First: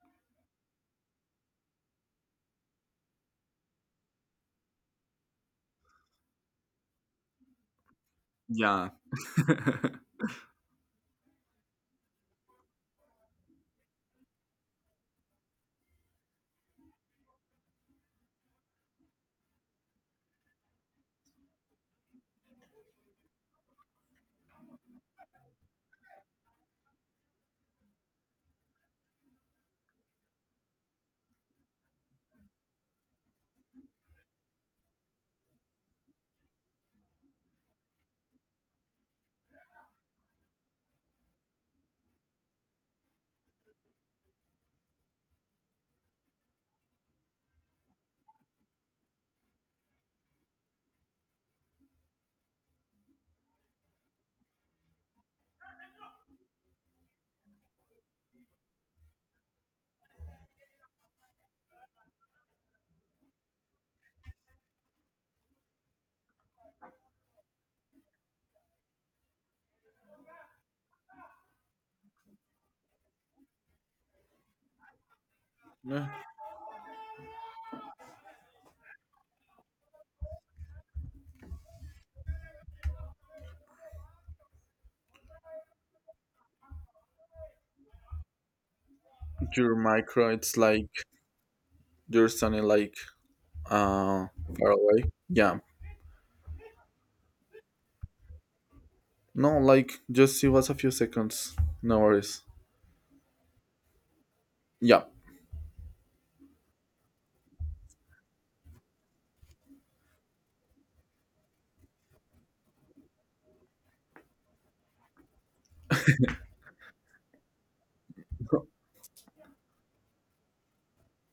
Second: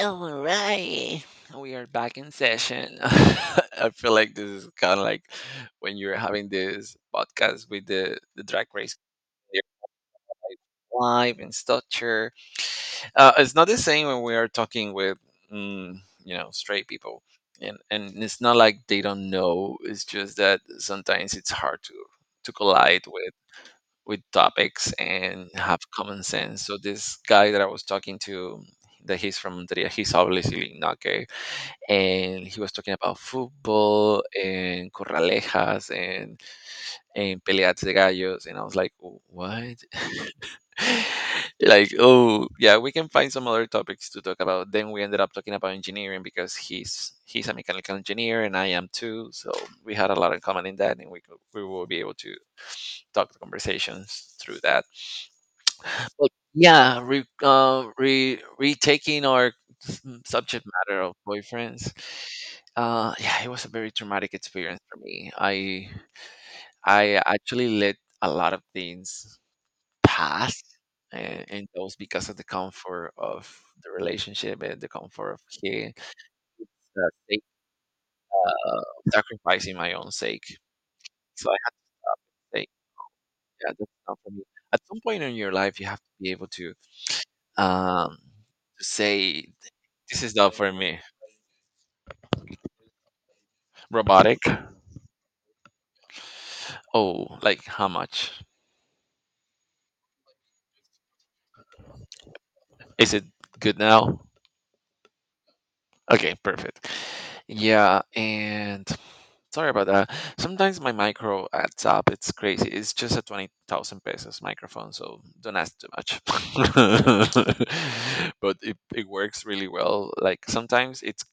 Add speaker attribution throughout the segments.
Speaker 1: All right, we are back in session. I feel like this is kind of like when you're having this podcast with the drag
Speaker 2: Yeah.
Speaker 1: race live and structure. It's not the same when we are talking with mm, straight people, and it's not like they don't know. It's just that sometimes it's hard to collide with topics and have common sense. So this guy that I was talking to, that he's from Monteria, he's obviously not gay, and he was talking about football and corralejas and peleas de gallos, and I was like, "Oh, what?" Like, oh yeah, we can find some other topics to talk about. Then we ended up talking about engineering because he's a mechanical engineer and I am too, so we had a lot in common in that, and we will be able to talk the conversations through that. Well, yeah, re, re retaking our subject matter of boyfriends. Yeah, it was a very traumatic experience for me. I actually let a lot of things pass, and those because of the comfort of the relationship and the comfort of
Speaker 2: Yeah.
Speaker 1: uh, sake- uh, sacrificing my own sake. So I had to say, yeah, that's not for me. At some point in your life, you have to be able to um to say
Speaker 2: Your
Speaker 1: this
Speaker 2: micro,
Speaker 1: is not
Speaker 2: it's
Speaker 1: for
Speaker 2: like
Speaker 1: me.
Speaker 2: you're sounding like uh
Speaker 1: Robotic?
Speaker 2: far away. Yeah.
Speaker 1: Oh, like how much?
Speaker 2: No, like just it was a few seconds. No worries.
Speaker 1: Is it good now?
Speaker 2: Yeah.
Speaker 1: Okay, perfect. Yeah, and sorry about that. Sometimes my micro adds up. It's crazy. It's just a 20,000 pesos microphone, so don't ask too much. but it, it works really well. Like sometimes it's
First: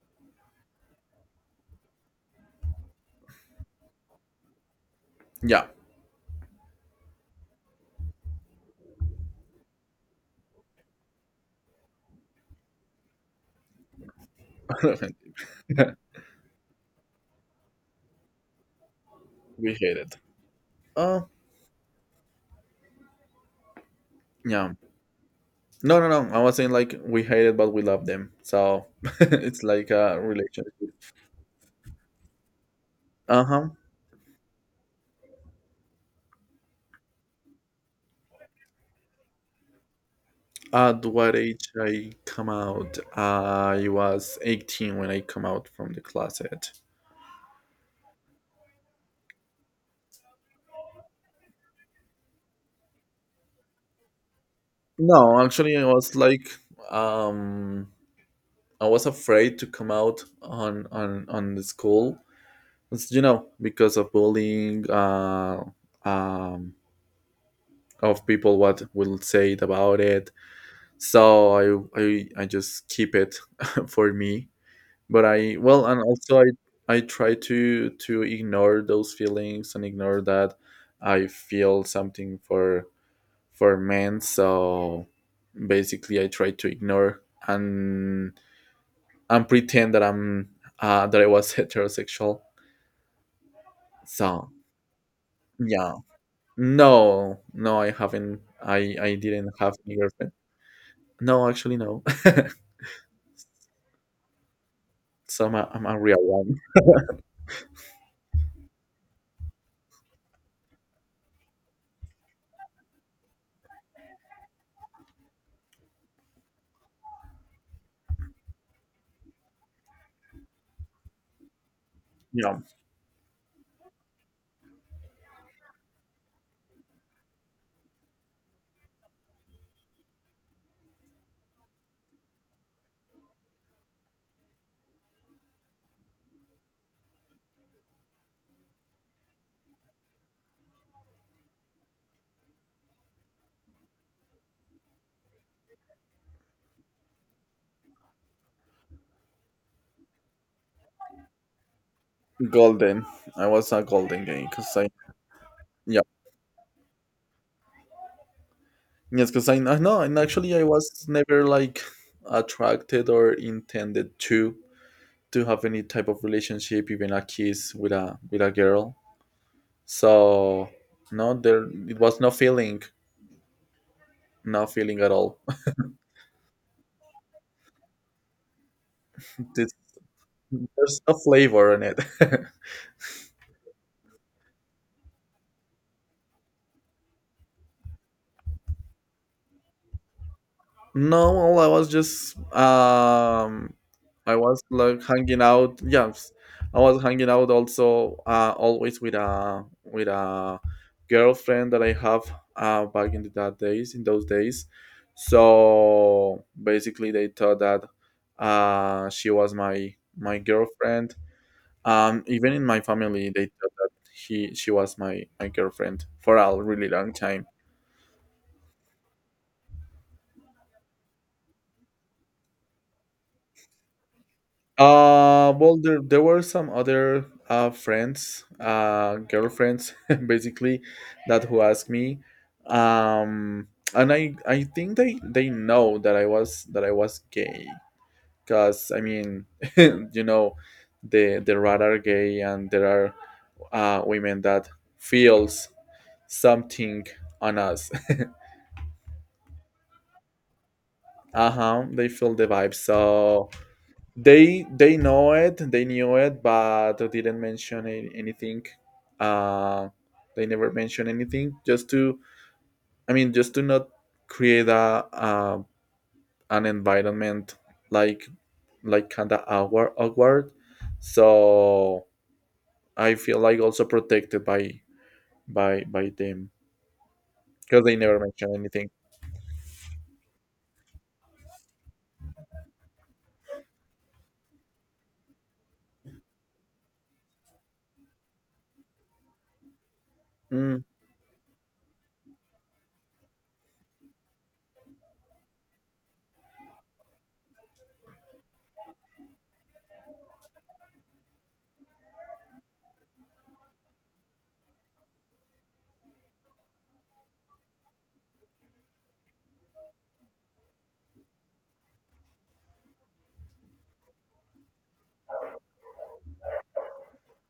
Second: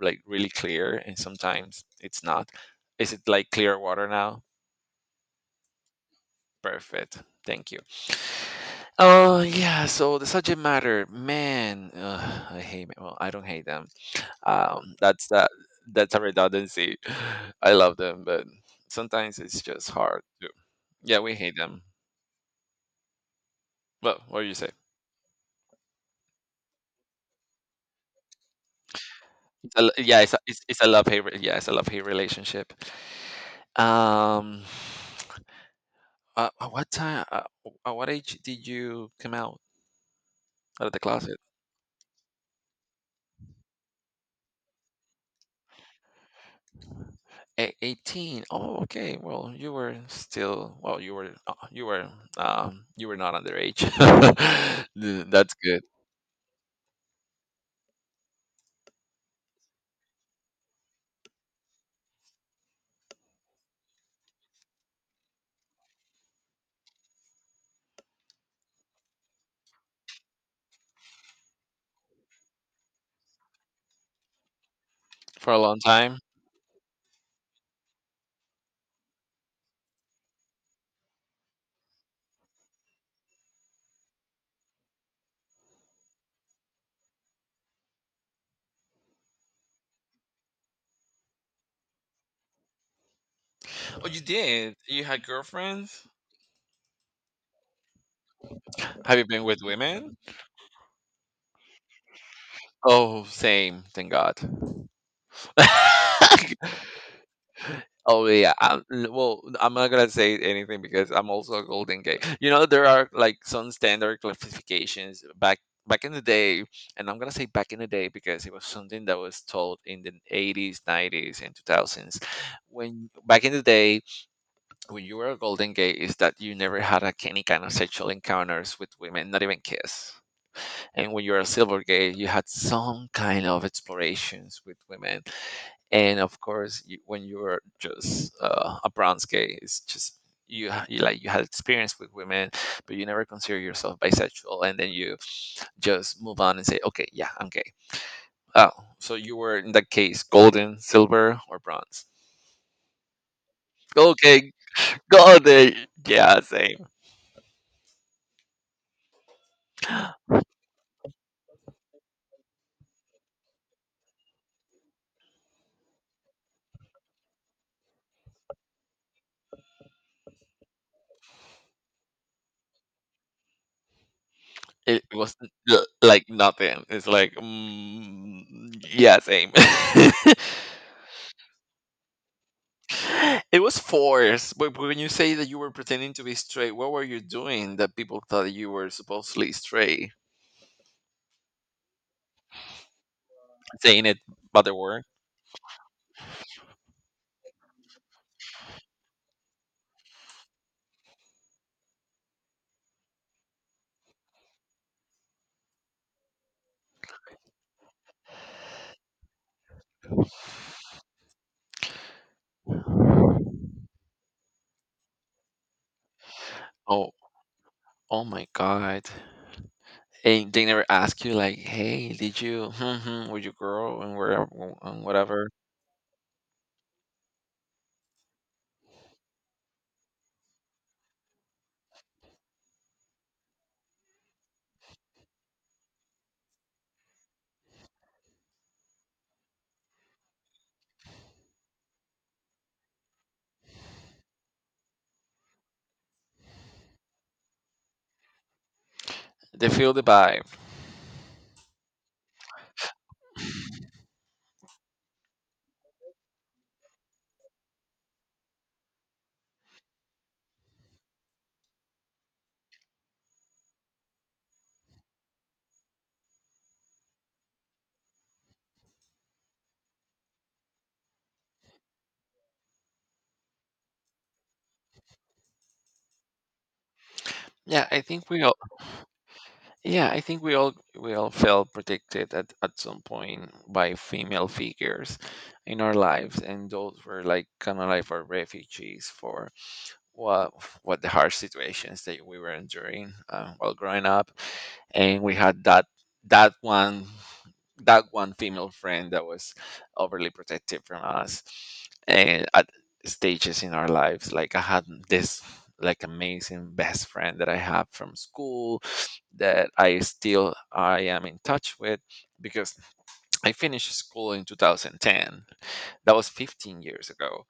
Speaker 1: like really clear and sometimes it's not. Is it like clear water now?
Speaker 2: Yeah.
Speaker 1: Perfect. Thank you. Oh yeah, so the subject matter, man, ugh, I hate. Well, I don't hate them. That's
Speaker 2: We
Speaker 1: that. That's a redundancy. I love them, but sometimes it's just
Speaker 2: hate it.
Speaker 1: hard to. Yeah,
Speaker 2: Oh
Speaker 1: we hate them. Well, what do you say?
Speaker 2: yeah. No, no, no. I was saying like we hate it, but we love them. So, it's like a
Speaker 1: It's a, it's,
Speaker 2: relationship.
Speaker 1: it's a love hate. Yeah, it's a love hate relationship.
Speaker 2: Uh-huh.
Speaker 1: Um, at what time? At what age did you come out of the
Speaker 2: At
Speaker 1: closet?
Speaker 2: what age I come out? I was 18 when I come out from the closet.
Speaker 1: 18, oh, okay. Well, you were not underage. Th-
Speaker 2: No,
Speaker 1: that's
Speaker 2: actually
Speaker 1: good
Speaker 2: I was like um I was afraid to come out on the school. It's, because of bullying, um, of people what will say it about it. So I I just keep it for me. But
Speaker 1: for
Speaker 2: I
Speaker 1: a long
Speaker 2: well, and
Speaker 1: time.
Speaker 2: also I try to ignore those feelings and ignore that I feel something for men. So basically, I try to ignore and and pretend that I was heterosexual.
Speaker 1: Oh, you
Speaker 2: So
Speaker 1: did? You had
Speaker 2: yeah,
Speaker 1: girlfriends?
Speaker 2: no, no, I haven't. I
Speaker 1: Have you been
Speaker 2: didn't
Speaker 1: with
Speaker 2: have any
Speaker 1: women?
Speaker 2: girlfriend. No, actually, no.
Speaker 1: Oh, same, thank god.
Speaker 2: So I'm a real one.
Speaker 1: Oh yeah. Well, I'm not gonna say anything because I'm also a golden gay. You know, there are like some standard classifications back in the day, and I'm gonna say back in the day because it was something that was taught in the 80s, 90s, and 2000s.
Speaker 2: Yeah,
Speaker 1: When back in the day, when you were a golden gay, is that you never had like any kind of sexual encounters with women, not even kiss. And when you're at Silvergate, you had some kind of explorations with women. And of course, when you're just a bronze gay, it's just you, ha- you like you had experience with women, but you never consider yourself bisexual, and then you just move on and say, okay, yeah, I'm gay. Oh, so you were in that case, golden, silver, or bronze?
Speaker 2: golden. I was a golden gay
Speaker 1: Okay,
Speaker 2: because I
Speaker 1: golden.
Speaker 2: yeah,
Speaker 1: Yeah, same.
Speaker 2: yes, because I know, and actually I was never like attracted or intended to have any type of relationship, even a kiss with a girl. So no, there it was no feeling, no feeling
Speaker 1: It
Speaker 2: at
Speaker 1: was
Speaker 2: all.
Speaker 1: like nothing. It's like, yeah, same.
Speaker 2: This, there's no flavor in it.
Speaker 1: It was forced. But when you say that you were pretending to be straight, what were you doing that people thought you were supposedly straight?
Speaker 2: No, well,
Speaker 1: Saying it,
Speaker 2: I
Speaker 1: but
Speaker 2: was
Speaker 1: they were.
Speaker 2: like hanging out. Yes, I was hanging out also, always with a girlfriend that I have, back in the, that days in those days. So basically, they thought that, she was my girlfriend. Even in my family, they thought that he she was my girlfriend for a really
Speaker 1: Oh,
Speaker 2: long time.
Speaker 1: oh my god. And they never ask you like, "Hey, did you with your girl and where and whatever?"
Speaker 2: Well, there were some other, girlfriends, basically, that who asked me, um, and I think they know that I was gay, cause I mean, you know, the radar gay, and there are, women that feels something on us.
Speaker 1: They feel the vibe.
Speaker 2: Uh huh. They feel the vibe, so they know it they knew it, but they didn't mention anything. uh they never mentioned anything just to, I mean, just to not create a an environment like, kind of awkward. So I feel like also protected by them because
Speaker 1: Yeah,
Speaker 2: they
Speaker 1: I
Speaker 2: never
Speaker 1: think we
Speaker 2: mention
Speaker 1: all.
Speaker 2: anything.
Speaker 1: Yeah, I think we all felt protected at some point by female figures in our lives, and those were like kind of like our refugees for what
Speaker 2: Mm,
Speaker 1: what the harsh situations that we were enduring while growing up, and we had that one that one female friend that was overly protective from us, and at stages in our lives, like I had this like amazing best friend that I have from school that I am in touch with because I finished school in 2010. That was 15 years ago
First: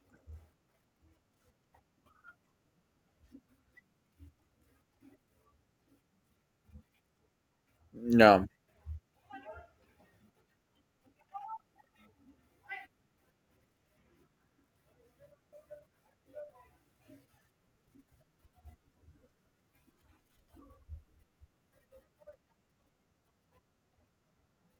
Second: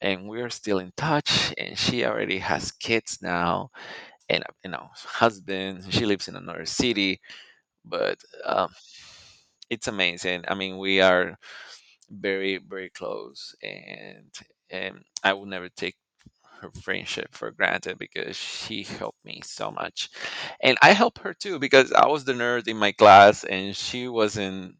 Speaker 1: and we're still in touch and she already has kids now and husband, she lives in another city, but
Speaker 2: no.
Speaker 1: um, it's amazing. I mean, we are very very close, and I will never take her friendship for granted because she helped me so much. And I helped her too because I was the nerd in my class and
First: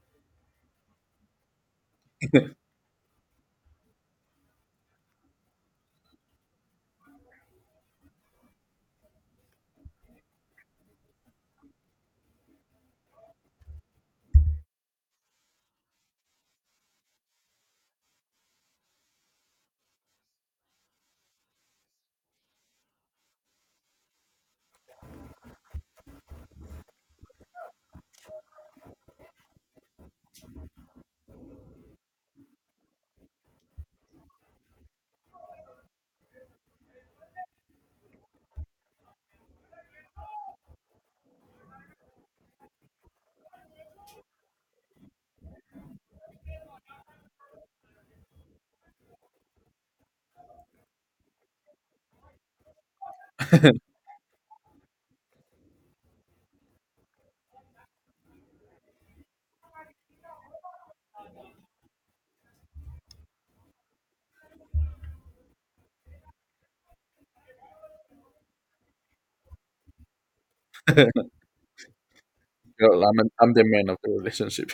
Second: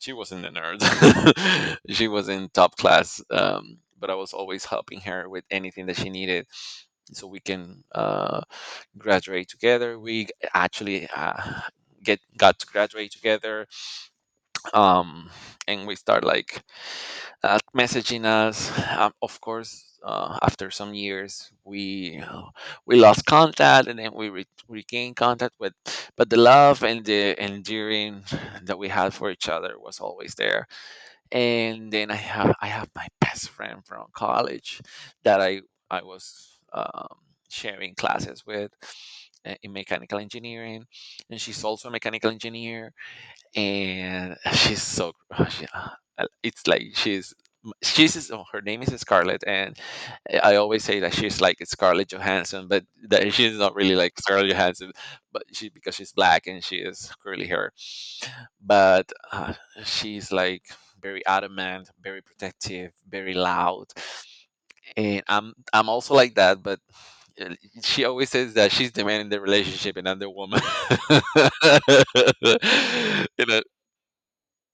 Speaker 1: she wasn't the nerd. She was in top class. But I was always helping her with anything that she needed so we can graduate together. We actually get got to graduate together, um, and we start like messaging us. Of course, after some years, we lost contact, and then we regained contact with. But the love and the endearing that we had for each other was always there. And then I have my best friend from college that I was sharing classes with in mechanical engineering, and she's also a mechanical engineer, and she's so she, it's like she's is- oh, her name is Scarlett, and I always say that she's like Scarlett Johansson, but that she's not really like Scarlett Johansson, but she because she's black and she is curly hair, but she's like very adamant, very protective, very loud, and I'm also like that, but. uh, She always says that she's the man in the relationship and I'm the woman.
Speaker 2: Girl, I'm
Speaker 1: and
Speaker 2: the man of the relationship.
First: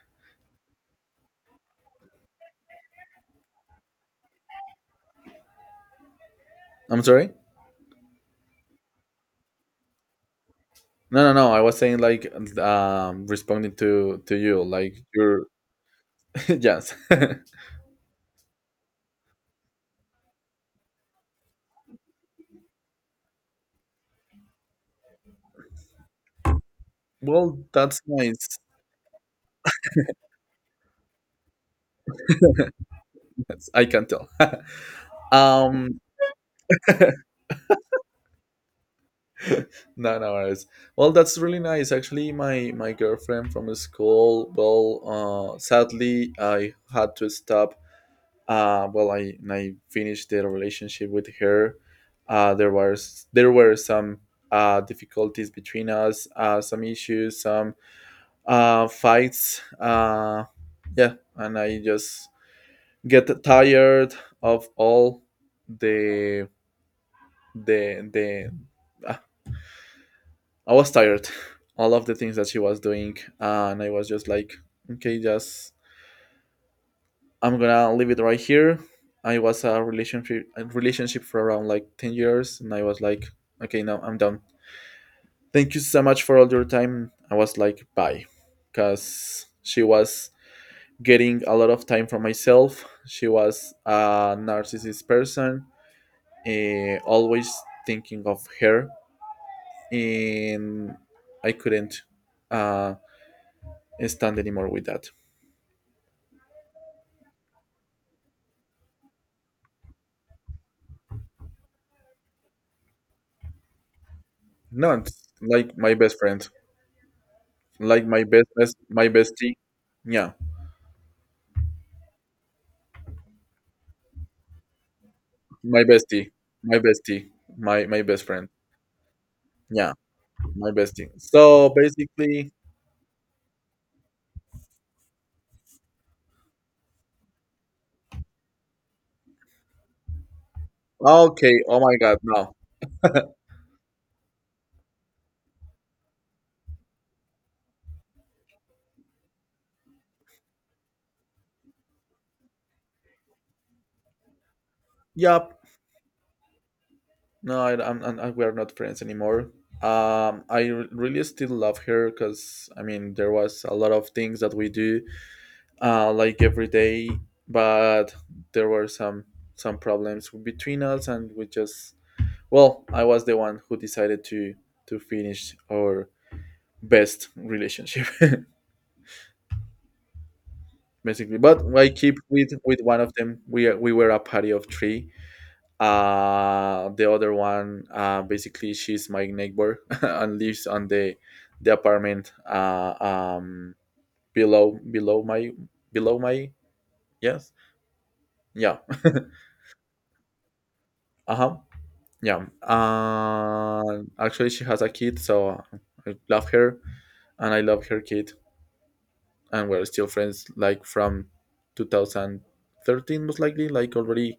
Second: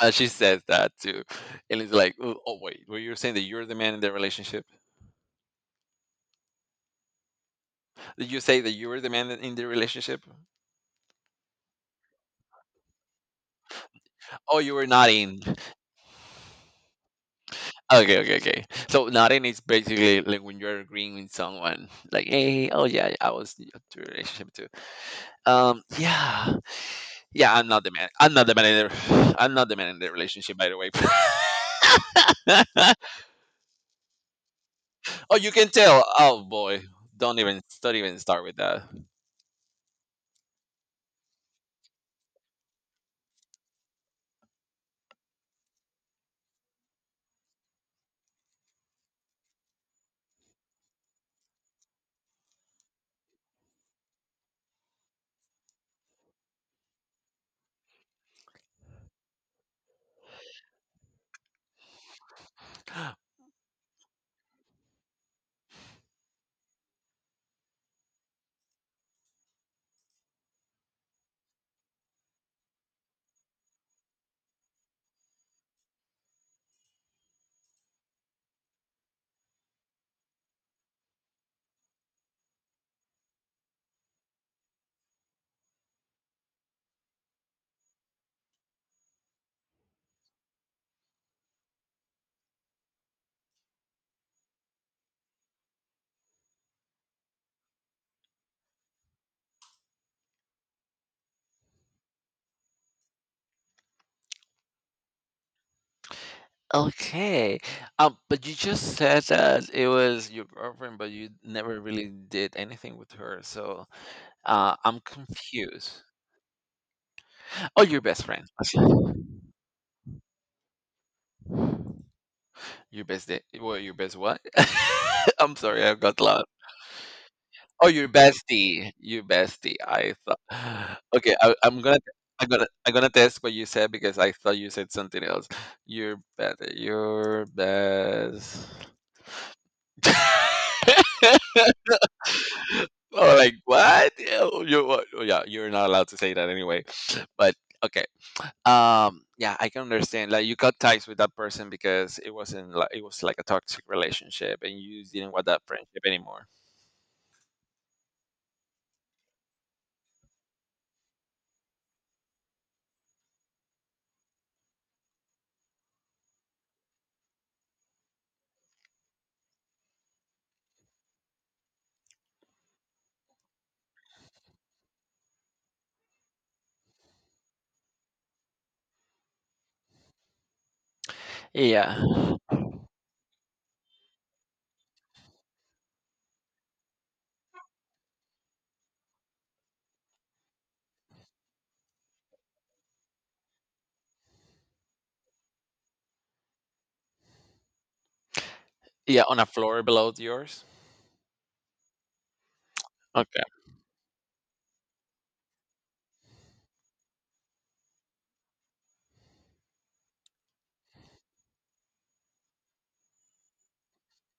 Speaker 1: and she says that too. And it's like, oh, wait, were you saying that you're the man in the relationship?
Speaker 2: I'm sorry.
Speaker 1: Did you say that you were the man in the relationship?
Speaker 2: No, no, no. I was saying like, responding to
Speaker 1: Oh,
Speaker 2: you,
Speaker 1: you were
Speaker 2: like
Speaker 1: not in.
Speaker 2: you're yes.
Speaker 1: Okay, okay, okay. So not in is basically like when you're agreeing with someone, like, hey, oh yeah, I was in the relationship too. Yeah, yeah,
Speaker 2: Well,
Speaker 1: I'm not the
Speaker 2: that's
Speaker 1: man. I'm not the
Speaker 2: nice.
Speaker 1: man in the. I'm not the man in the relationship, by the way.
Speaker 2: I can tell.
Speaker 1: Oh, you can
Speaker 2: um,
Speaker 1: tell. Oh boy, don't even start with that.
Speaker 2: no, no worries. Well, that's really nice. Actually, my girlfriend from school. Well, sadly, I had to stop. Well, I finished the relationship with her. There were some difficulties between us. Some issues. Some fights. Yeah, and I just get tired of all the the. ah, I was tired, all of the things that she was doing, and I was just like, okay, just I'm gonna leave it right here. I was a relationship for around like 10 years, and I was like, okay, now I'm done. Thank you so much for all your time. I was like, bye, because she was getting a lot of time for myself. She was a narcissist person, always thinking of her, and I couldn't, uh, stand anymore with that.
Speaker 1: Okay. But you just said that it was your girlfriend, but you never really did anything with her. So I'm
Speaker 2: Not like my
Speaker 1: confused.
Speaker 2: best friend,
Speaker 1: Oh, your
Speaker 2: like
Speaker 1: best friend.
Speaker 2: my bestie. Yeah,
Speaker 1: Okay. Your best day? Well, your best what? I'm
Speaker 2: my
Speaker 1: sorry, I got
Speaker 2: bestie,
Speaker 1: loud.
Speaker 2: my bestie,
Speaker 1: Oh,
Speaker 2: my
Speaker 1: your
Speaker 2: best friend.
Speaker 1: bestie, your bestie.
Speaker 2: Yeah,
Speaker 1: I thought.
Speaker 2: my bestie.
Speaker 1: Okay, I,
Speaker 2: So
Speaker 1: I'm gonna, I'm
Speaker 2: basically,
Speaker 1: gonna, I'm gonna test what you said because I thought you said something else. Your best, your best.
Speaker 2: okay. Oh my God, no.
Speaker 1: Oh, like what? Yeah, oh, you, what? Oh, yeah, you're not allowed to say that anyway. But okay, yeah, I can understand. Like you got ties with that person because it wasn't like, it was like a toxic relationship, and you didn't want
Speaker 2: Yeah,
Speaker 1: that friendship anymore.
Speaker 2: no, I, I'm, I- we're not friends anymore. I really still love her because I mean there was a lot of things that we do, like every day. But there were some problems between us, and we just well, I was the one who decided to finish our best relationship, basically. But I
Speaker 1: Yeah,
Speaker 2: keep with one of them. We were a party of three. The other one, basically, she's my neighbor and lives on the apartment, below below my below my, yes, yeah.
Speaker 1: yeah, on a floor below yours.
Speaker 2: Uh huh, yeah.
Speaker 1: Okay.
Speaker 2: Actually, she has a kid, so I love her, and I love her kid, and we're still friends like from 2013, most likely like already,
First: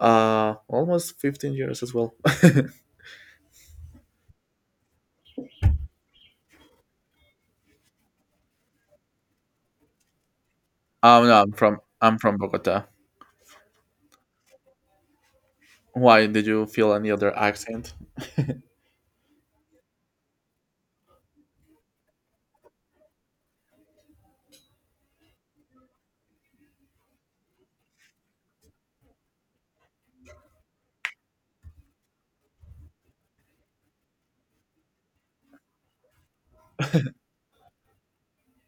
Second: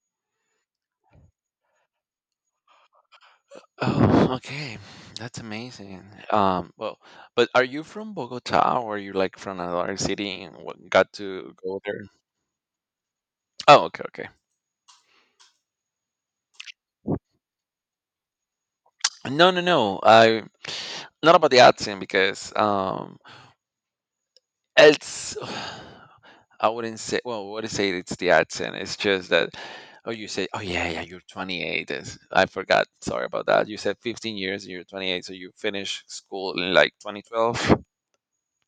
Speaker 2: almost 15 years as well.
Speaker 1: Oh, okay. That's amazing. Well, but are you from Bogota or are you like from another city and got
Speaker 2: No, I'm
Speaker 1: to
Speaker 2: from
Speaker 1: go there?
Speaker 2: Bogota.
Speaker 1: Oh, okay, okay.
Speaker 2: Why did you feel any other accent?
Speaker 1: No, no, no. I not about the accent because it's I wouldn't say. Well, I wouldn't say it's the accent. It's just that. Oh, you say. Oh, yeah, yeah. You're 28. Is I forgot. Sorry about that. You said 15 years. You're 28. So you finish school in like 2012,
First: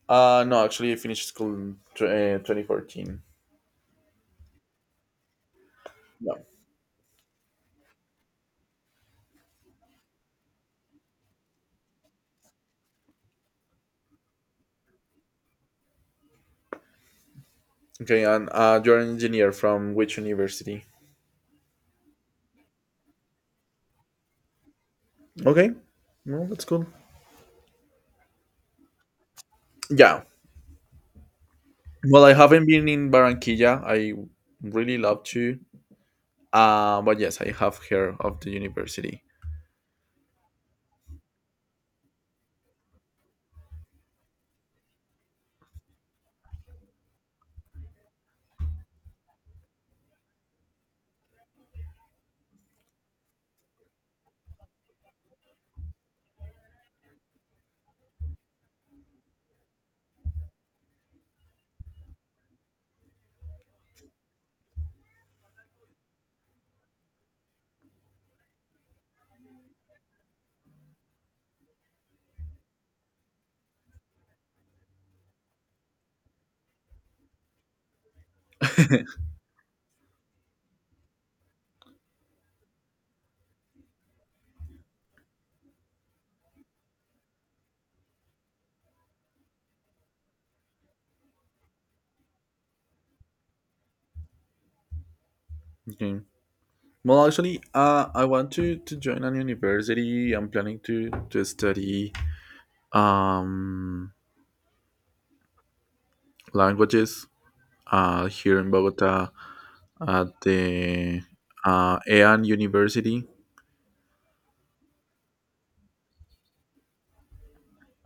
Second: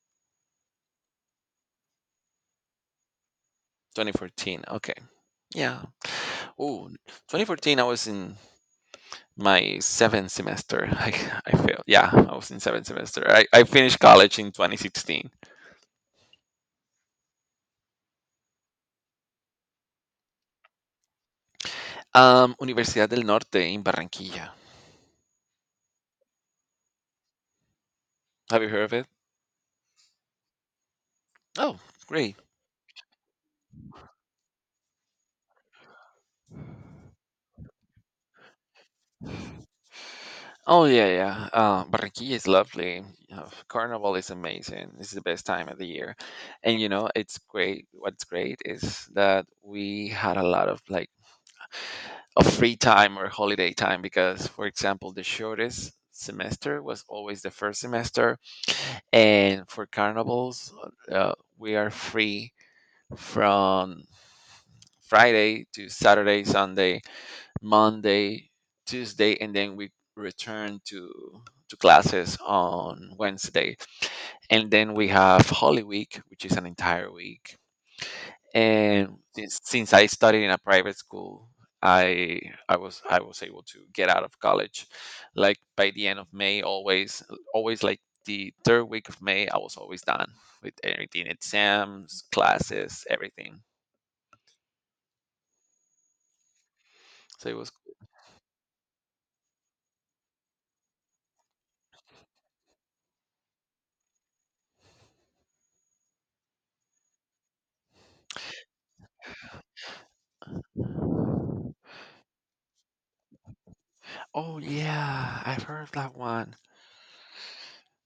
Speaker 2: No, actually, I finished school in 2014.
Speaker 1: 2014. Okay. Yeah.
Speaker 2: No.
Speaker 1: Oh, 2014. I was in my seventh semester. I failed. Yeah, I was in seventh semester. I finished college in 2016.
Speaker 2: Okay, and, you're an engineer from which university?
Speaker 1: Universidad del Norte in Barranquilla.
Speaker 2: Okay, well, that's cool.
Speaker 1: Have you heard of it?
Speaker 2: Yeah.
Speaker 1: Oh,
Speaker 2: Well, I
Speaker 1: great.
Speaker 2: haven't been in Barranquilla. I really love to. But yes, I have heard of the university.
Speaker 1: Oh yeah, yeah. Barranquilla is lovely. Carnival is amazing. It's the best time of the year, and you know it's great. What's great is that we had a lot of free time or holiday time because, for example, the shortest semester was always the first semester, and for carnivals, uh, we are free from Friday to Saturday, Sunday, Monday, Tuesday, and then we return to classes on Wednesday. And then we have Holy Week, which is an entire week. And since I studied in a private school, I I was able to get out of college like by the end of May, always like the third week of May I was always done with everything: exams, classes, everything.
Speaker 2: Okay. Well,
Speaker 1: So it
Speaker 2: actually,
Speaker 1: was.
Speaker 2: I want to join an university. I'm planning to study, um, languages, here in Bogota, at the, Ean University.
Speaker 1: Oh yeah, I've heard of that one.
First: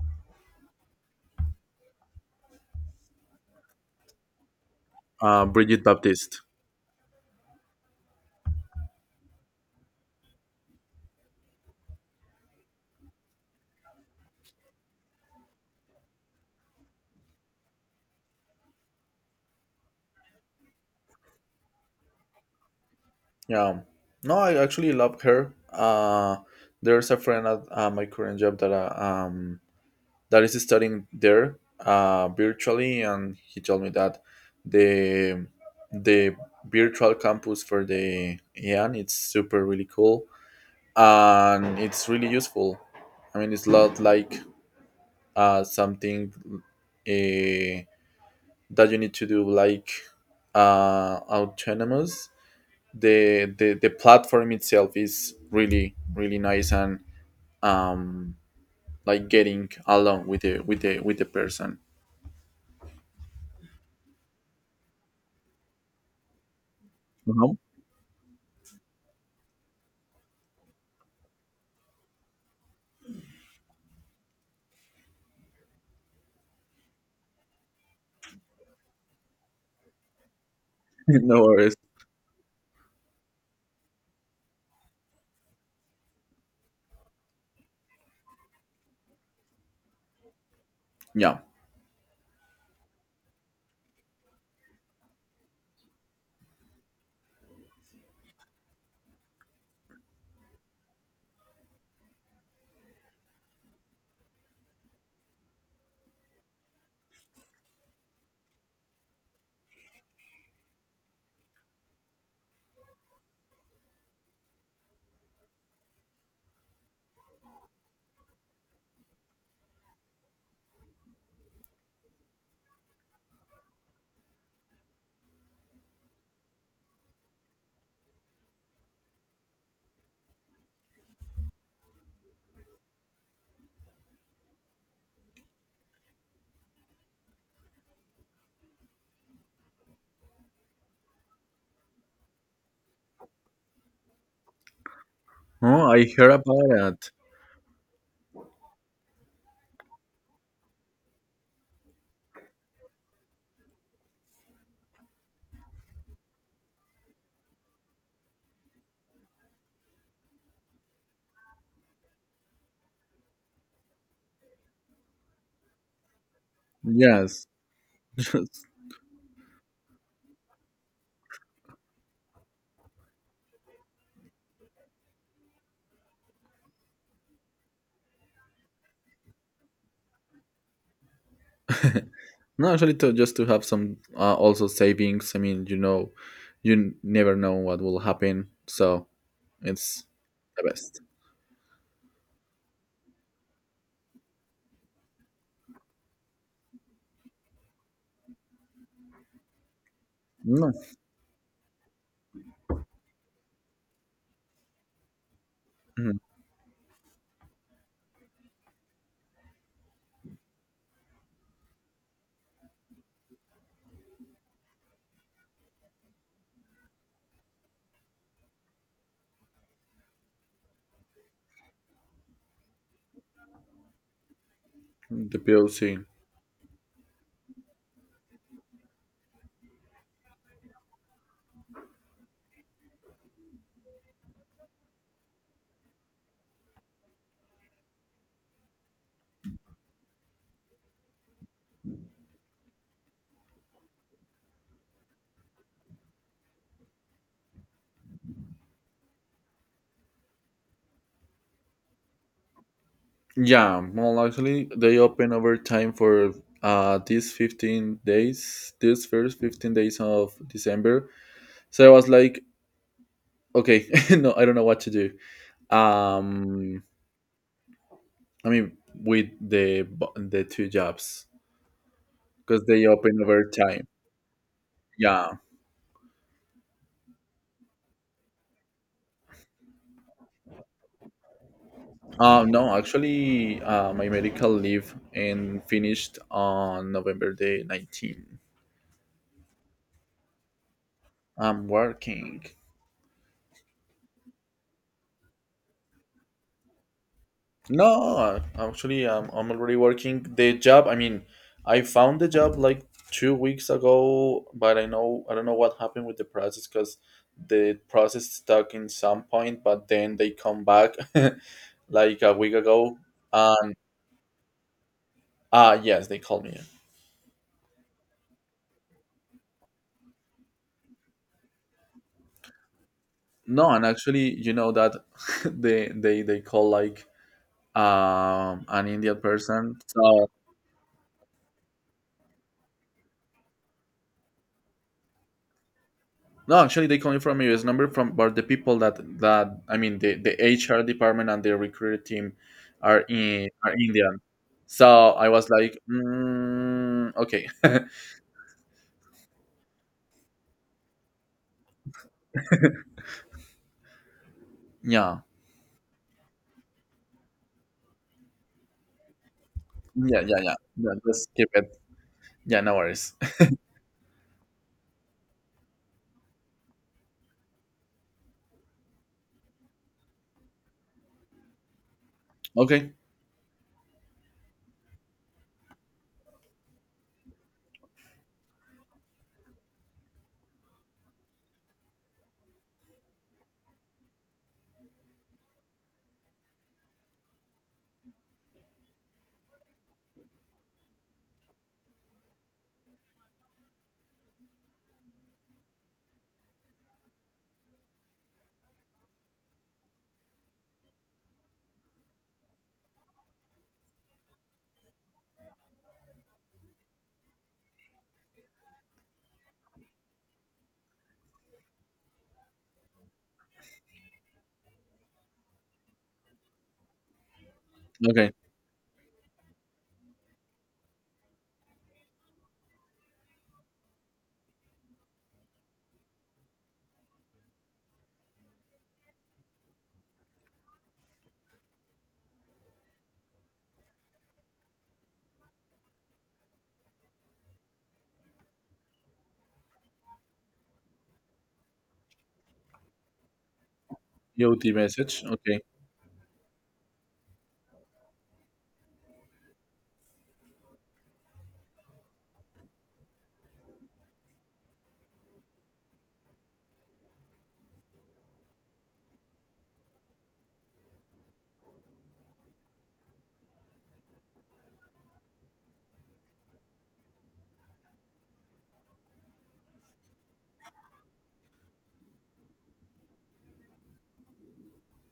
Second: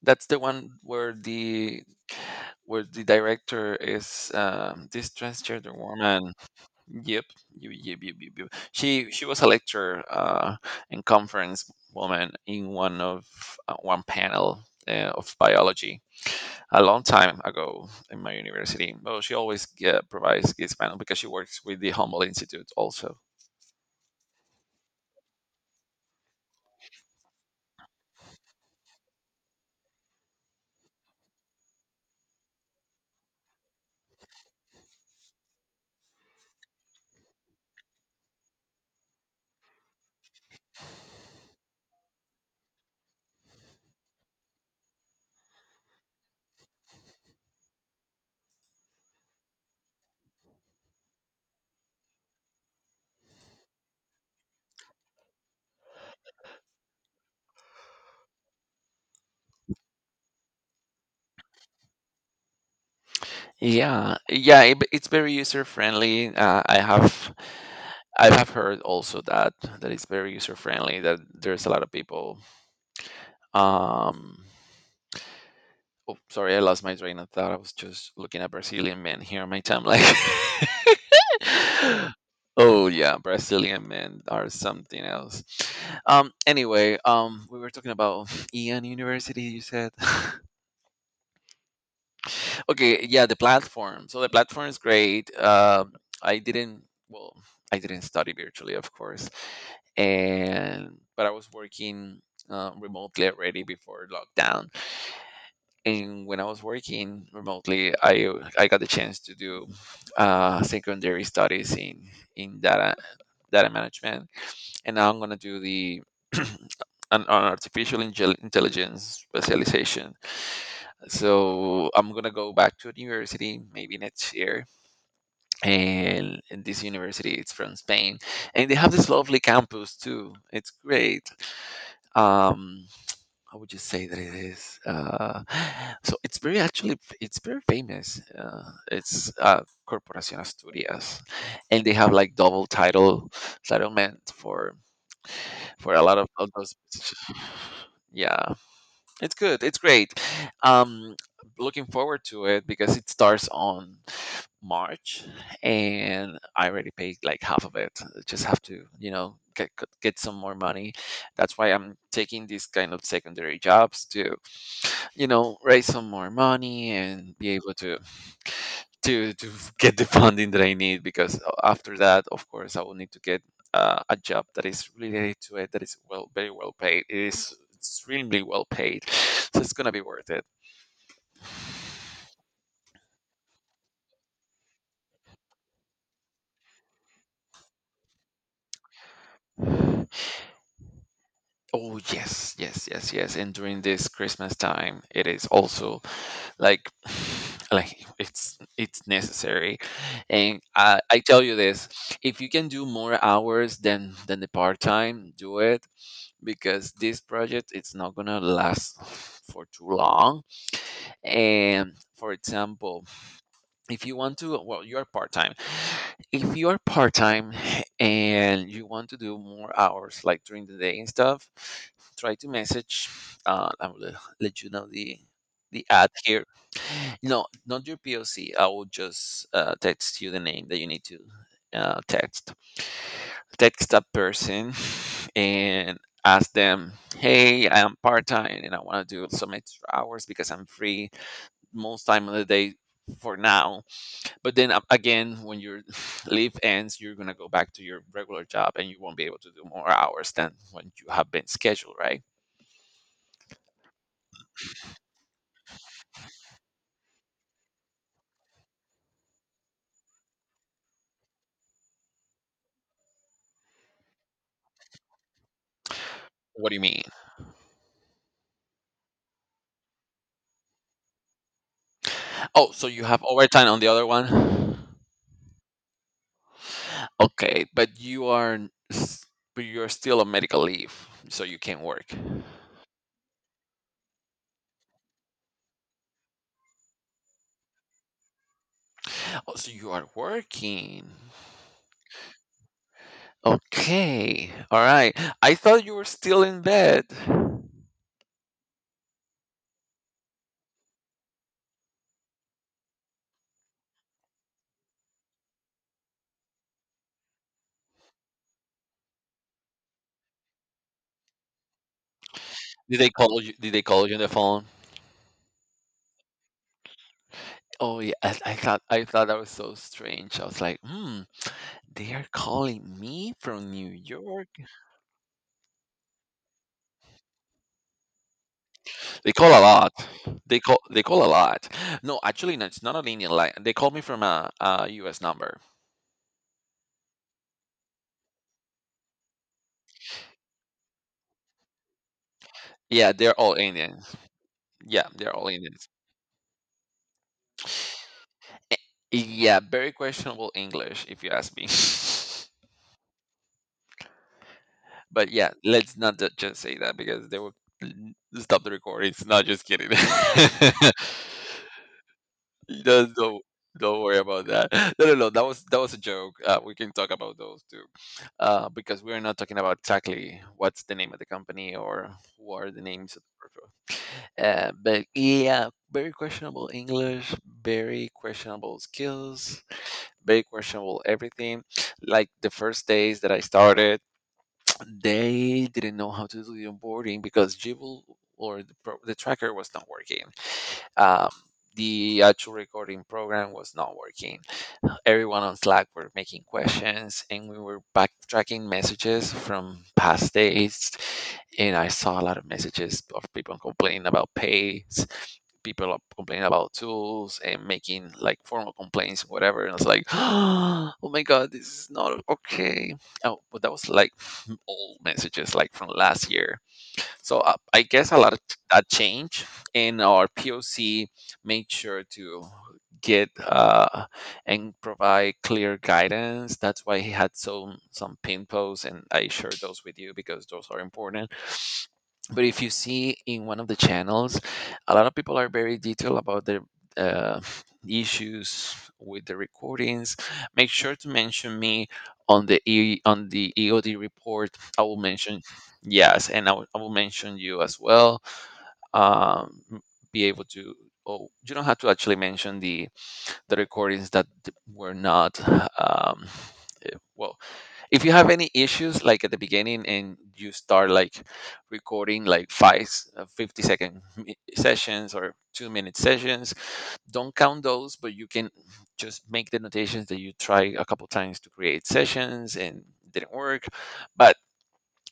Speaker 1: That's the one where the director is this transgender
Speaker 2: Bridget
Speaker 1: woman.
Speaker 2: Baptiste.
Speaker 1: Yep, yep, yep, yep, yep. Yep. She was a lecturer and conference woman in one of one panel of biology a long time ago in my university. Well, she always provides this panel because she works with the Humboldt Institute also.
Speaker 2: Yeah, no, I actually love her. There's a friend at, my current job that, that is studying there, virtually, and he told me that the the virtual campus for the Ean, it's super really cool, and it's really useful. I mean, it's not like, something, uh, that you need to do like, autonomous. The platform itself is really really nice, and um like getting along with the person.
Speaker 1: Yeah, yeah, it's very user friendly.
Speaker 2: No,
Speaker 1: I have heard also that that it's very user friendly. That there's a lot of people. Um, oh, sorry, I lost my train of thought. I was just looking at Brazilian men here on my timeline.
Speaker 2: no worries,
Speaker 1: oh yeah, Brazilian men are something else. Anyway, we were talking about Ian University. You said.
Speaker 2: yeah.
Speaker 1: Okay, yeah, the platform. So the platform is great. I didn't, well, I didn't study virtually, of course, and but I was working remotely already before lockdown. And when I was working remotely, I got the chance to do secondary studies in data data management, and now I'm going to do the an, an artificial intelligence specialization. So I'm going to go back to the university maybe next year. And this university, it's from Spain. And they have this lovely campus too. It's great. Um, how would you say that it is? So it's very actually it's very famous. It's Corporación Asturias, and they have like double title settlement
Speaker 2: Oh,
Speaker 1: for a
Speaker 2: I
Speaker 1: lot
Speaker 2: heard
Speaker 1: of
Speaker 2: about
Speaker 1: those.
Speaker 2: it.
Speaker 1: Yeah, it's good. It's great. Um, Looking forward to it because it starts on March, and I already paid like half of it. I just have to, you know, get some more money. That's why I'm taking these kind of secondary jobs to, you know, raise some more money and
Speaker 2: Yes.
Speaker 1: be able to
Speaker 2: Just.
Speaker 1: to get the funding that I need because after that, of course, I will need to get a job that is related to it that is well very well paid. It is extremely well paid, so it's gonna be worth it.
Speaker 2: No, actually, to just to have some, also savings. I mean, you never know what will happen, so it's the best.
Speaker 1: Oh yes, yes, yes, yes. And during this Christmas time, it is also like like it's necessary, and
Speaker 2: No.
Speaker 1: I tell you this, if you can do more hours than the part-time, do it,
Speaker 2: Mhm.
Speaker 1: because this project it's not gonna last for too long. And for example, if you want to, well, you're part-time, if you're part-time and you want to do more hours like during the day and stuff, try to message, I will let you know
Speaker 2: The
Speaker 1: the
Speaker 2: plc.
Speaker 1: ad here. No, not your POC. I will just text you the name that you need to uh, text text that person and ask them, hey, I'm part-time and I want to do some extra hours because I'm free most time of the day for now. But then again, when your leave ends, you're going to go back to your regular job, and you won't be able to do more hours than when you have been scheduled, right?
Speaker 2: Yeah, well, actually, they open over time for these 15 days, these first 15 days of December. So I was like, okay, no, I don't know what to do.
Speaker 1: What do you
Speaker 2: Um,
Speaker 1: mean?
Speaker 2: I mean, with the the two jobs, because
Speaker 1: Oh,
Speaker 2: they
Speaker 1: so you
Speaker 2: open
Speaker 1: have
Speaker 2: over
Speaker 1: overtime on
Speaker 2: time.
Speaker 1: the other one.
Speaker 2: Yeah.
Speaker 1: Okay, but you are but you're still on medical leave, so you can't work.
Speaker 2: No, actually, my medical leave and finished on November the 19th.
Speaker 1: Oh, so you are working.
Speaker 2: I'm working.
Speaker 1: Okay, all right. I thought you were still in bed.
Speaker 2: No, actually, I'm already working the job. I mean, I found the job like 2 weeks ago, but I don't know what happened with the process, because the process stuck in some point, but then they come back like a week ago.
Speaker 1: Did they call you? Did
Speaker 2: And
Speaker 1: they call you on the phone?
Speaker 2: yes, they called me.
Speaker 1: Oh yeah, I thought I thought that was so strange. I was like, hmm, they are calling me from
Speaker 2: No, and
Speaker 1: New
Speaker 2: actually,
Speaker 1: York.
Speaker 2: you know that they call like an Indian
Speaker 1: They call a
Speaker 2: person,
Speaker 1: lot.
Speaker 2: so
Speaker 1: They call a lot. No, actually, no, it's not an Indian line. They call me from a U.S. number.
Speaker 2: no, actually, they calling from a US number from, but the people that I mean, the HR department and the recruiter team
Speaker 1: Yeah, they're all
Speaker 2: are
Speaker 1: Indians.
Speaker 2: Indian. So
Speaker 1: Yeah,
Speaker 2: I
Speaker 1: they're all
Speaker 2: was like,
Speaker 1: Indians.
Speaker 2: okay.
Speaker 1: Yeah, very questionable English, if you ask me.
Speaker 2: Yeah, yeah,
Speaker 1: but yeah, let's not just say that because they will n- stop the recordings. Not just kidding.
Speaker 2: yeah, yeah, yeah. Just keep it. Yeah, no worries.
Speaker 1: don't, don't don't worry about that. No, no, no. That was a joke. We can talk about those too, because we're not talking about exactly what's the name of the company or who are the
Speaker 2: Okay,
Speaker 1: names of the people. But yeah, very questionable English, very questionable skills, very questionable everything. Like the first days that I started, they didn't know how to do the onboarding because Jibble or the the tracker was not working, um, the actual recording program was not working. Everyone on Slack were making questions, and we were backtracking messages from past days. And I saw a lot of messages of people complaining about pays, people are complaining about tools and making like formal complaints, whatever. And I was like, oh my god, this is not okay. Oh, but that was like old messages, like from last year, so I guess a lot
Speaker 2: okay.
Speaker 1: of that change in our POC. Make sure to get and provide clear guidance. That's why he had some pin posts, and I shared those with you because those are important. But if you see in one of the channels, a lot of people are very detailed about their uh, issues with the recordings, make sure to mention me on the on the EOD report.
Speaker 2: UT
Speaker 1: I will
Speaker 2: message.
Speaker 1: mention
Speaker 2: Okay,
Speaker 1: Yes, and I will mention you as well. M- be able to Oh, you don't have to actually mention the recordings that were not um, eh, well if you have any issues like at the beginning, and you start like recording like 50 second sessions or 2 minute sessions, don't count those, but you can just make the notations that you try a couple times to create sessions and didn't work. But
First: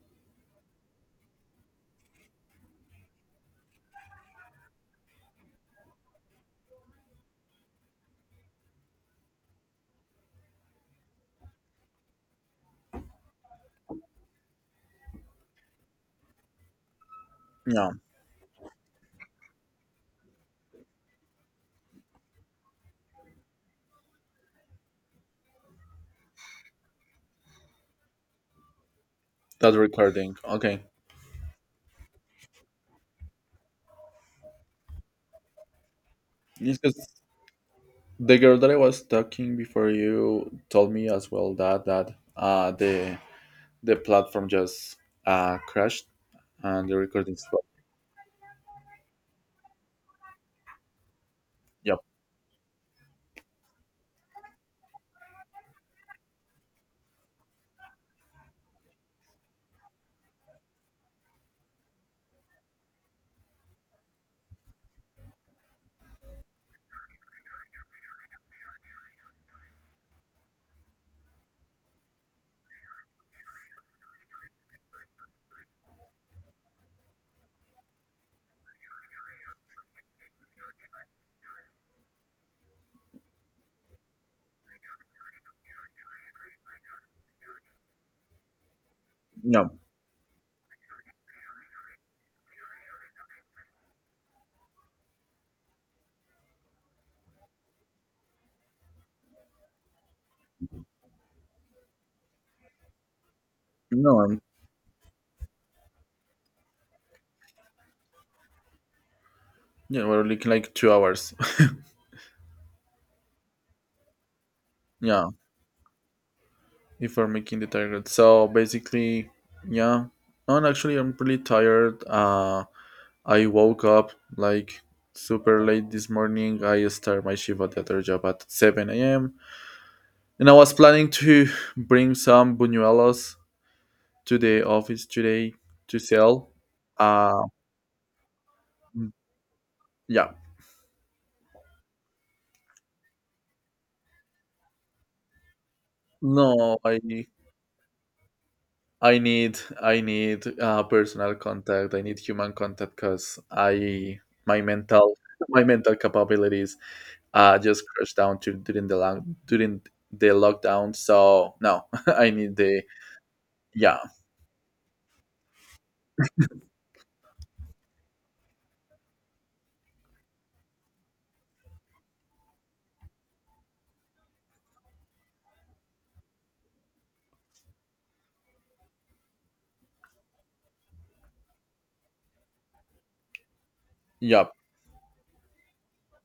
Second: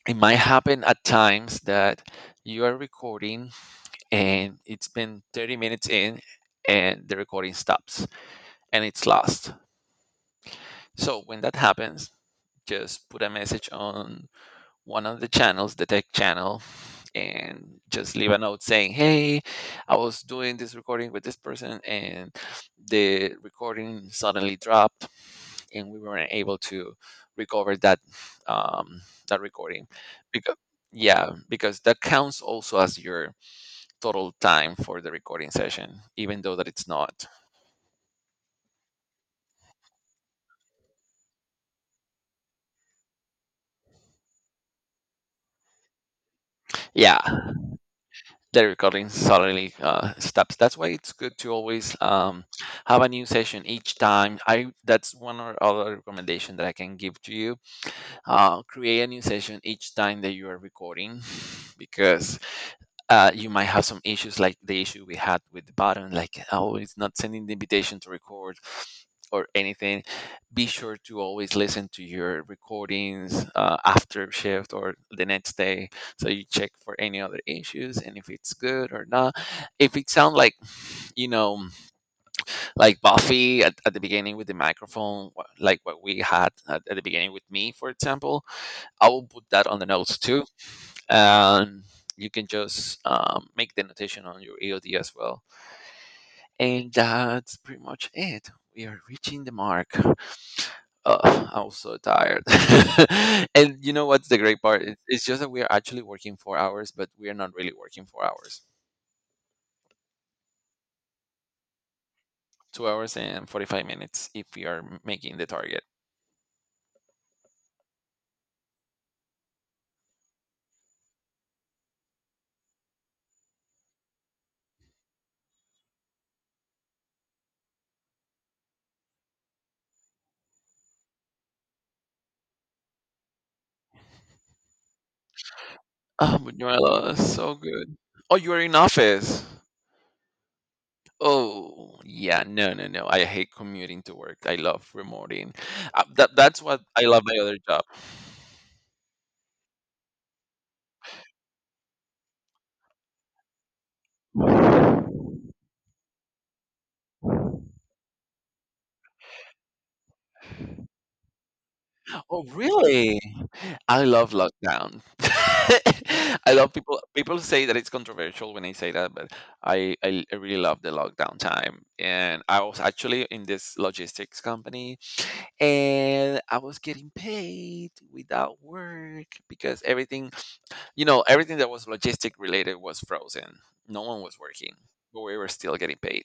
Speaker 1: it might happen at times that you are recording and it's been 30 minutes in, and the recording stops, and it's lost. So when that happens, just put a message on one of the channels, the tech channel, and
Speaker 2: yeah,
Speaker 1: just leave a note saying, "Hey, I was doing this recording with this person, and the recording suddenly dropped, and we weren't able to recover that um, that
Speaker 2: that
Speaker 1: recording."
Speaker 2: recording.
Speaker 1: Because
Speaker 2: Okay,
Speaker 1: yeah, because that counts also as your total time for the recording session, even though that it's
Speaker 2: because
Speaker 1: not.
Speaker 2: the girl that I was talking before you told me as well that the platform just, crashed and the
Speaker 1: Yeah,
Speaker 2: recording stopped.
Speaker 1: the recording suddenly stops. That's why it's good to always
Speaker 2: Yep.
Speaker 1: have a new session each time. I That's one or other recommendation that I can give to you. Create a new session each time that you are recording, because you might have some issues like the issue we had with the button, like, oh, it's not sending the invitation to record or anything. Be sure to always listen to your recordings after shift or the next day, so you check for any other issues and if it's good or not. If it sounds like, you know, like Buffy at the beginning with the microphone, like what we had at the beginning with me, for example, I will put that
Speaker 2: No.
Speaker 1: on the notes too, and you can just make the notation on your EOD as well. And that's pretty much it. We are reaching the mark. Ugh, I'm so tired. and you know
Speaker 2: No.
Speaker 1: what's the great part? It's just that we are actually working 4 hours, but we are not really working 4 hours.
Speaker 2: Yeah, we're looking like 2 hours.
Speaker 1: 2 hours and 45 minutes if we are
Speaker 2: Yeah,
Speaker 1: making the target.
Speaker 2: if we're making the target. So basically, yeah. No, and actually, I'm pretty tired. I woke up like super late this morning. I start my shift at the other job at 7 a.m. And I was planning to bring some buñuelos to the office today to
Speaker 1: Oh,
Speaker 2: sell.
Speaker 1: Manuela,
Speaker 2: Uh,
Speaker 1: so good. Oh, you are in office.
Speaker 2: yeah.
Speaker 1: Oh, yeah. No, no, no. I hate commuting to work. I love remoting. That's
Speaker 2: No,
Speaker 1: what
Speaker 2: I
Speaker 1: I love my other job.
Speaker 2: I need personal contact. I need human contact because I my mental my mental capabilities just crashed down to during the long during the lockdown. So no, I
Speaker 1: Oh,
Speaker 2: need the.
Speaker 1: really?
Speaker 2: Yeah,
Speaker 1: I love lockdown. I love people. People say that it's controversial when I say that, but I really love the lockdown time. And I was actually in this logistics company, and I was getting paid without work because everything, you know, everything that was logistic related was frozen. No one was
Speaker 2: yeah,
Speaker 1: working, but we were still getting paid.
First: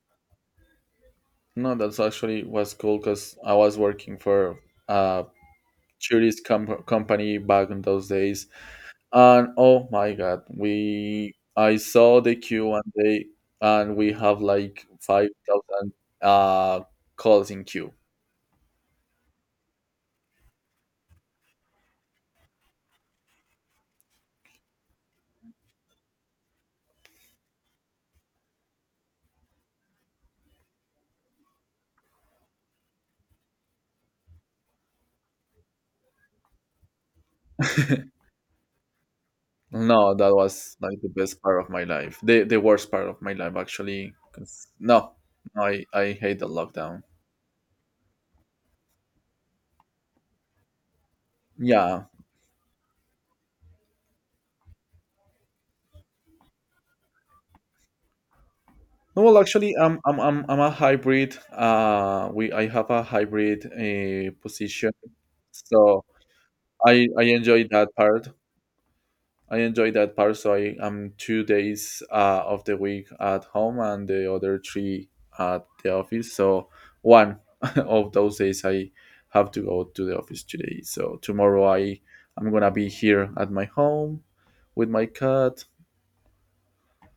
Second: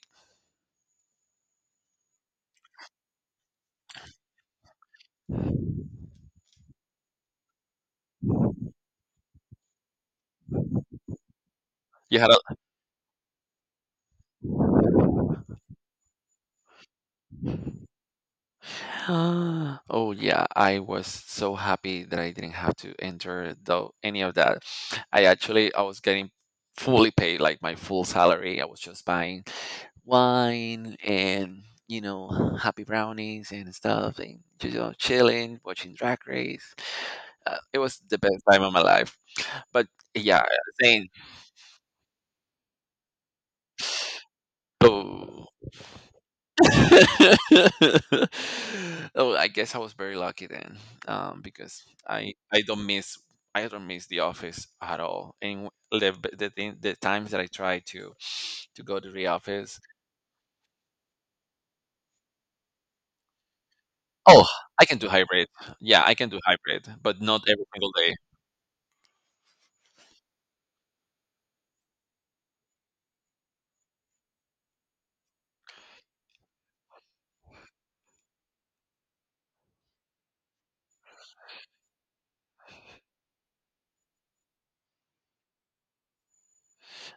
Speaker 2: no. That's actually was cool because I was working for a tourist company back in those days. And oh my god, we I
Speaker 1: You
Speaker 2: saw
Speaker 1: had
Speaker 2: the
Speaker 1: a
Speaker 2: queue one day, and we have like 5,000 uh calls in queue.
Speaker 1: oh yeah, I was so happy that I didn't have to enter though any of that. I was getting fully paid like my full salary. I was just buying wine, and you know, happy brownies and stuff, and just, you know, chilling watching drag race. Uh, it was the best time of my life. But
Speaker 2: No, that
Speaker 1: yeah,
Speaker 2: was like
Speaker 1: saying
Speaker 2: the best part of my life. The worst part of my life, actually. No,
Speaker 1: oh,
Speaker 2: no, I hate the lockdown.
Speaker 1: oh, I guess I was very lucky then, because
Speaker 2: Yeah.
Speaker 1: I don't miss the office at all. And the thing, the times that I try to go to
Speaker 2: No,
Speaker 1: the
Speaker 2: well, actually,
Speaker 1: office,
Speaker 2: I'm a hybrid. We I have a hybrid,
Speaker 1: oh, I
Speaker 2: position,
Speaker 1: can do hybrid. Yeah,
Speaker 2: so
Speaker 1: I can do hybrid, but
Speaker 2: I
Speaker 1: not every
Speaker 2: enjoy that
Speaker 1: single day.
Speaker 2: part. I enjoy that part. So I am 2 days, of the week at home and the other three at the office. So one of those days I have to go to the office today. So tomorrow I'm gonna be here at my home with my cat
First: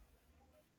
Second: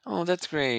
Speaker 1: Oh, that's great.